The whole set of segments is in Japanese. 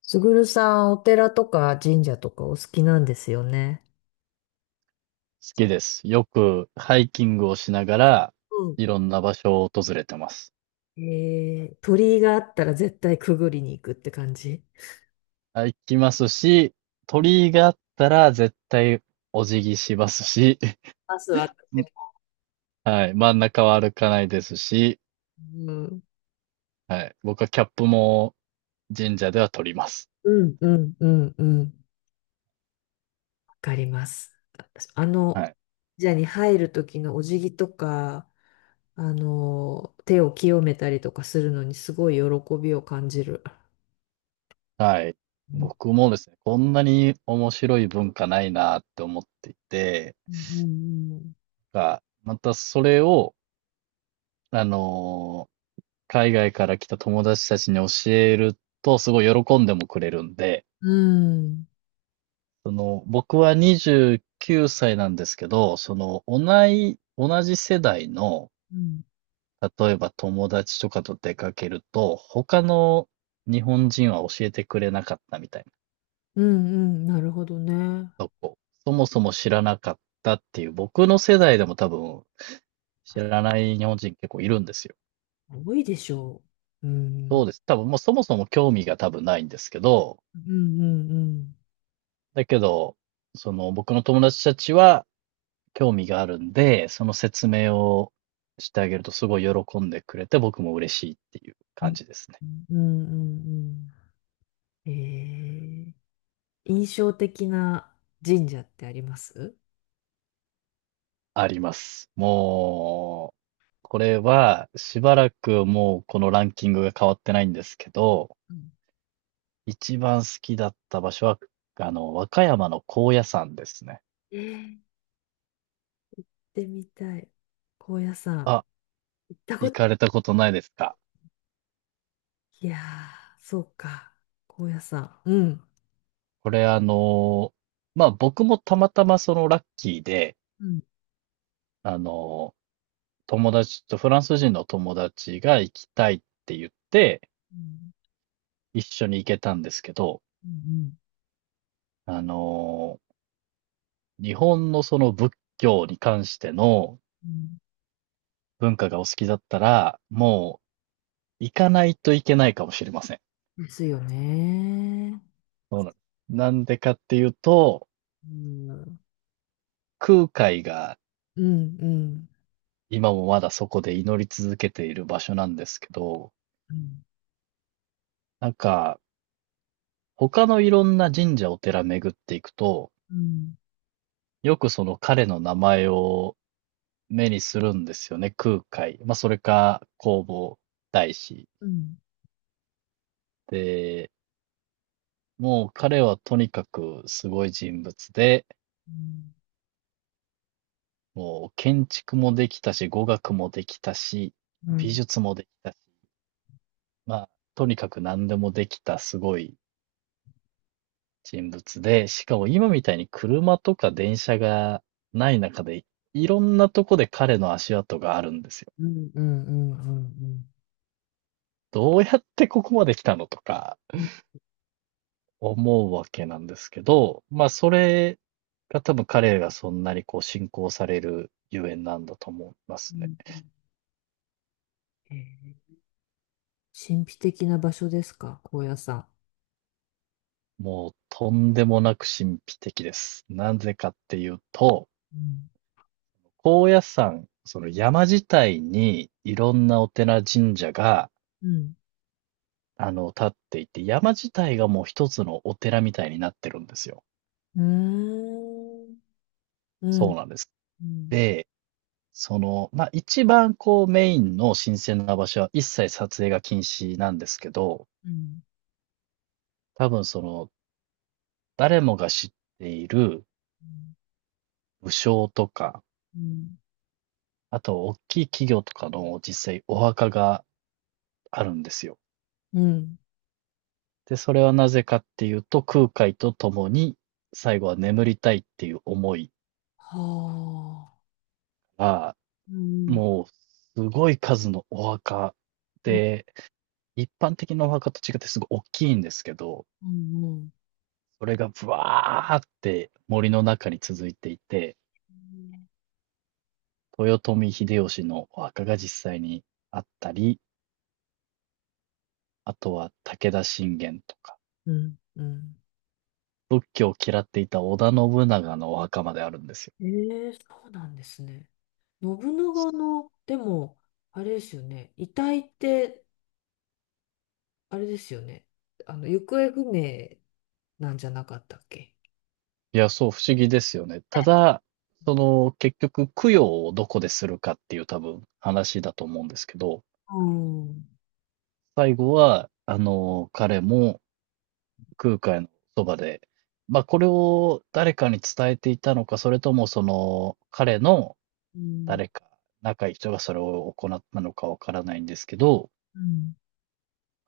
すぐるさん、お寺とか神社とかお好きなんですよね。きです。よくハイキングをしながら、うん。いろんな場所を訪れてます。鳥居があったら絶対くぐりに行くって感じ。あ、行きますし、鳥居があったら絶対お辞儀しますし、まず私 も。はい、真ん中は歩かないですし、うん、はい、僕はキャップも神社では取ります。うん、うん、うん、うん、わかります。私はい。神社に入る時のお辞儀とか、手を清めたりとかするのにすごい喜びを感じる。はい。うん僕もですね、こんなに面白い文化ないなって思っていて、うんが、またそれを、あの海外から来た友達たちに教えると、すごい喜んでもくれるんで、うんうん、その、僕は29歳なんですけど、その、同じ世代の、うん。例えば友達とかと出かけると、他の日本人は教えてくれなかったみたいうん、うん、なるほどね。なとこ、そもそも知らなかったっていう、僕の世代でも多分知らない日本人結構いるんですよ。多いでしょう。うそんうです。多分もうそもそも興味が多分ないんですけど、うんうんうんだけど、その僕の友達たちは、興味があるんで、その説明をしてあげるとすごい喜んでくれて、僕も嬉しいっていうう感んじですね。うんうん。ええ、印象的な神社ってあります？あります。もう、これはしばらくもうこのランキングが変わってないんですけど、一番好きだった場所は、あの、和歌山の高野山ですね。ええー。でみたい。神社さんあ、行ったこ行となかれたことないですか。い、いやー、そうか、神社さん、うんこれあの、まあ僕もたまたまそのラッキーで、うんあの、友達と、フランス人の友達が行きたいって言って、うん一緒に行けたんですけど、うんあのー日本のその仏教に関してのう文化がお好きだったら、もう行かないといけないかもしれません。ん。ですよね。そうなんです。なんでかっていうと、うんうん空海がうん今もまだそこで祈り続けている場所なんですけど、うんなんか、他のいろんな神社お寺巡っていくと、うんよくその彼の名前を目にするんですよね、空海。まあ、それか、弘法大師。うんで、もう彼はとにかくすごい人物で、もう建築もできたし、語学もできたし、う美ん術もできたし、まあ、とにかく何でもできたすごい人物で、しかも今みたいに車とか電車がない中で、いろんなとこで彼の足跡があるんですよ。うんうんうんうんうん。うんどうやってここまで来たのとか、うん思うわけなんですけど、まあそれが多分彼がそんなにこう信仰されるゆえんなんだと思いまうすね。んうん、えー、神秘的な場所ですか、高野山。もうとんでもなく神秘的です。なぜかっていうと、うん。高野山、その山自体にいろんなお寺神社が、うんあの、立っていて、山自体がもう一つのお寺みたいになってるんですよ。うーん。うそうん。なんです。うん。で、その、まあ、一番こうメインの神聖な場所は一切撮影が禁止なんですけど、うん。多分その、誰もが知っている武将とか、うん。あと大きい企業とかの実際お墓があるんですよ。うん。で、それはなぜかっていうと、空海と共に最後は眠りたいっていう思いはあ。が、うん。もうすごい数のお墓うん。で、一般的なお墓と違ってすごい大きいんですけど、うん。それがブワーって森の中に続いていて、豊臣秀吉のお墓が実際にあったり、あとは武田信玄とか、うん。うん。仏教を嫌っていた織田信長のお墓まであるんですよ。ええー、そうなんですね。信長の、でも、あれですよね。遺体って、あれですよね。行方不明なんじゃなかったっけ。いや、そう、不思議ですよね。ただ、その、結局、供養をどこでするかっていう多分話だと思うんですけど、うん。最後は、あの、彼も空海のそばで、まあ、これを誰かに伝えていたのか、それともその、彼のうん。誰か、仲いい人がそれを行ったのかわからないんですけど、うん。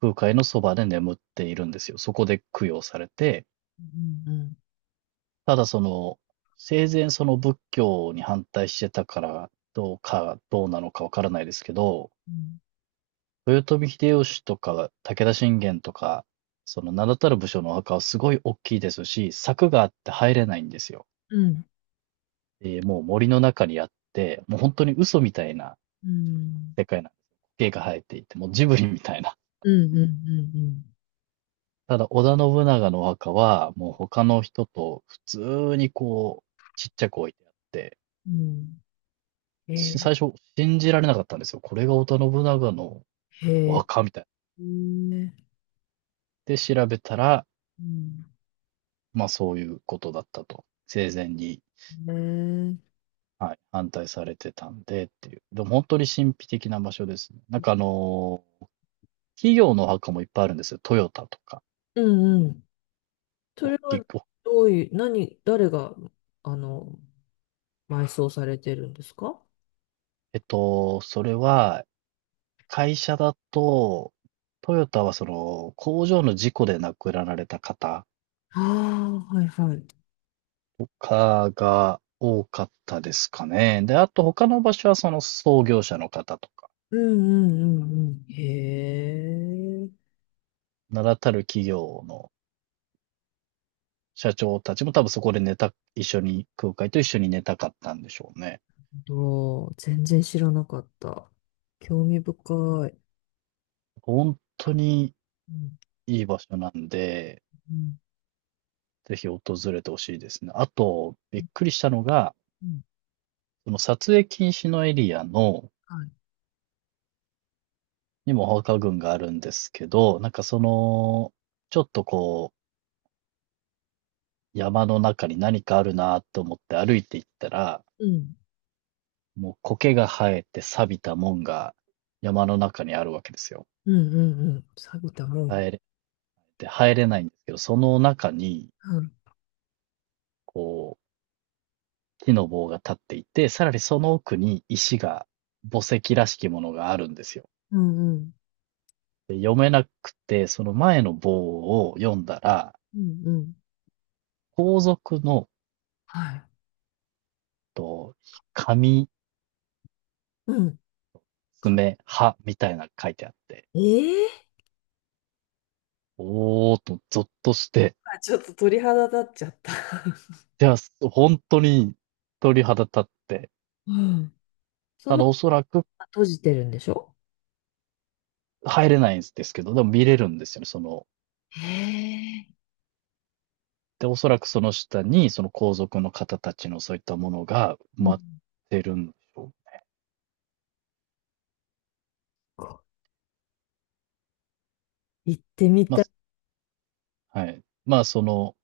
空海のそばで眠っているんですよ。そこで供養されて、うん。うん。ただその、生前その仏教に反対してたからどうか、どうなのかわからないですけど、豊臣秀吉とか武田信玄とか、その名だたる武将のお墓はすごい大きいですし、柵があって入れないんですよ。うん。えーもう森の中にあって、もう本当に嘘みたいなうん。世界なんです。苔が生えていて、もうジブリみたいな。うん。うん。うん。うん。ただ織田信長のお墓は、もう他の人と普通にこう、ちっちゃく置いてあって、うん、しえ最初信じられなかったんですよ。これが織田信長のー、おへー、墓みたい。うん。えで、調べたら、ー、まあそういうことだったと。生前に、はい、反対されてたんでっていう。でも本当に神秘的な場所ですね。なんか企業のお墓もいっぱいあるんですよ。トヨタとか。うんうん。そおっれきはく。どういう、何、誰が、あの、埋葬されてるんですか。えっと、それは、会社だと、トヨタはその工場の事故で亡くなられた方ああ、はいはい。かが多かったですかね。で、あと他の場所はその創業者の方とか、うんうんうんうん。へえ、名だたる企業の社長たちも多分そこで一緒に、空海と一緒に寝たかったんでしょうね。どう、全然知らなかった。興味深い。本当にうんいい場所なんで、うんぜひ訪れてほしいですね。あと、うびっんくりしたのが、うん、その撮影禁止のエリアの、はい。にもお墓群があるんですけど、なんかその、ちょっとこう、山の中に何かあるなと思って歩いていったら、うん。もう苔が生えて錆びた門が山の中にあるわけですよ。うんうんうん。錆びたもん。入れ、で、入れないんですけど、その中に、うん。こう、木の棒が立っていて、さらにその奥に石が、墓石らしきものがあるんですよ。うんうん。で読めなくて、その前の棒を読んだら、うんうん。皇族の、はい。と、紙、うん。か、爪、歯みたいなのが書いてあって、ええ、おーっと、ゾッとして、あちょっと鳥肌立っちゃった。いや、本当に鳥肌立って、うん。そたの、だおそらく閉じてるんでしょ。入れないんですけど、でも見れるんですよね、その。へえ。で、おそらくその下に、その皇族の方たちのそういったものが埋うまっん、てるんでしょう。こう行ってみまあ、たい。はい。まあ、その、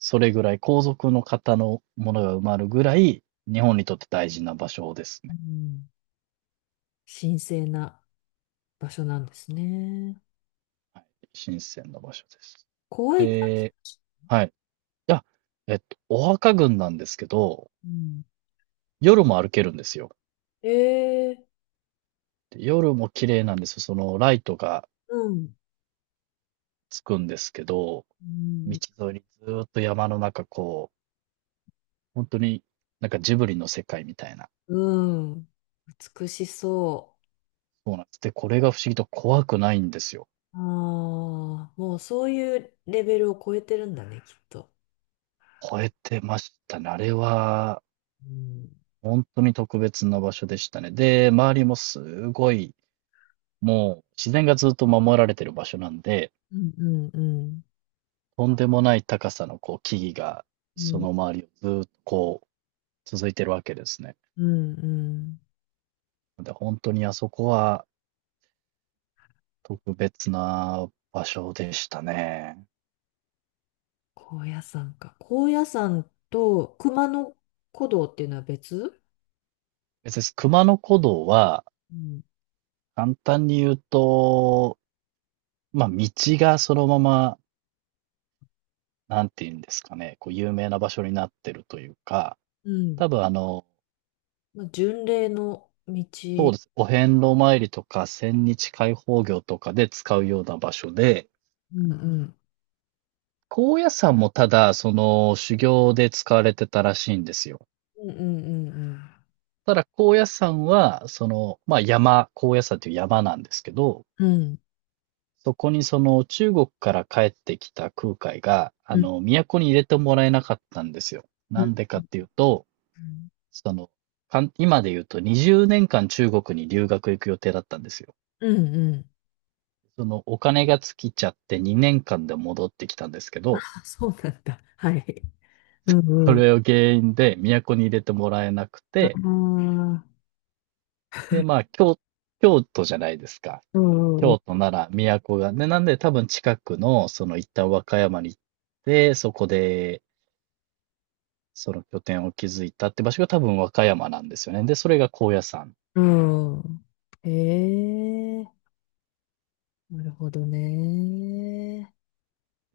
それぐらい、皇族の方のものが埋まるぐらい、日本にとって大事な場所ですうね。ん。神聖な場所なんですね。はい。神聖な場所です。怖いか。で、はい。あ、えっと、お墓群なんですけど、うん。夜も歩けるんですよ。ええ。で夜も綺麗なんですよ。そのライトがうん。つくんですけど、う道ん。沿いにずーっと山の中、こう、本当に、なんかジブリの世界みたいな。うん、美しそそうなんです。で、これが不思議と怖くないんですよ。う。ああ、もうそういうレベルを超えてるんだね、きっと。超えてましたね。あれは、うん。本当に特別な場所でしたね。で、周りもすごい、もう自然がずっと守られてる場所なんで、うんうんうん。とんでもない高さのこう木々が、うそんの周りをずーっとこう、続いてるわけですね。うんうん。で、本当にあそこは特別な場所でしたね。高野山か。高野山と熊野古道っていうのは別。別にす熊野古道はうん。簡単に言うと、まあ、道がそのまま、なんて言うんですかね、こう、有名な場所になってるというか、うん。多分あの、まあ、巡礼の道、そうでうす。お遍路参りとか、千日開放行とかで使うような場所で、んうん。高野山もただ、その、修行で使われてたらしいんですよ。うんうんうんただ、高野山は、その、まあ、山、高野山という山なんですけど、うん。うん。そこにその中国から帰ってきた空海が、あうんの、都に入れてもらえなかったんですよ。うなんんでかっていうと、うんその、かん今で言うと20年間中国に留学行く予定だったんですよ。うんうん。そのお金が尽きちゃって2年間で戻ってきたんですけあ、ど、そうなんだ。はい。うんうそん。れを原因で都に入れてもらえなくあて、あ、で、まあ、京、京都じゃないですか。うんうん京都なら都が。ね、なんで多分近くの、その一旦和歌山に行って、そこでその拠点を築いたって場所が多分和歌山なんですよね。で、それが高野山。うん。うん。へえ、なるほどね。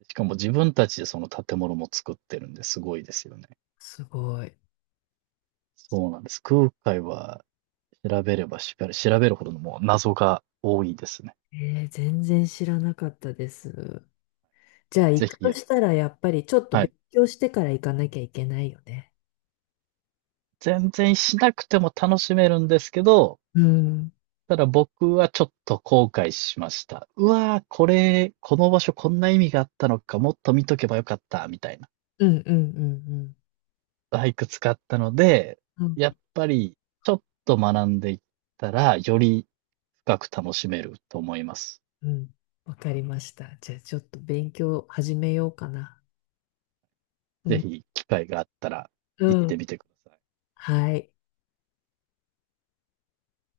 しかも自分たちでその建物も作ってるんですごいですよね。すごい。そうなんです。空海は調べればしっかり調べるほどのもう謎が多いですね。えー、全然知らなかったです。じゃあ行ぜくひ、とあしのたらやっぱりちょっとは勉い。強してから行かなきゃいけないよね。全然しなくても楽しめるんですけど、うん。ただ僕はちょっと後悔しました。うわー、これ、この場所こんな意味があったのか、もっと見とけばよかった、みたいな。うんうんうんうん。バイク使ったので、うんやっぱりちょっと学んでいったら、より深く楽しめると思います。うん。わかりました。じゃあちょっと勉強始めようかな。うぜん。ひ機会があったらう行ってん。みてください。はい。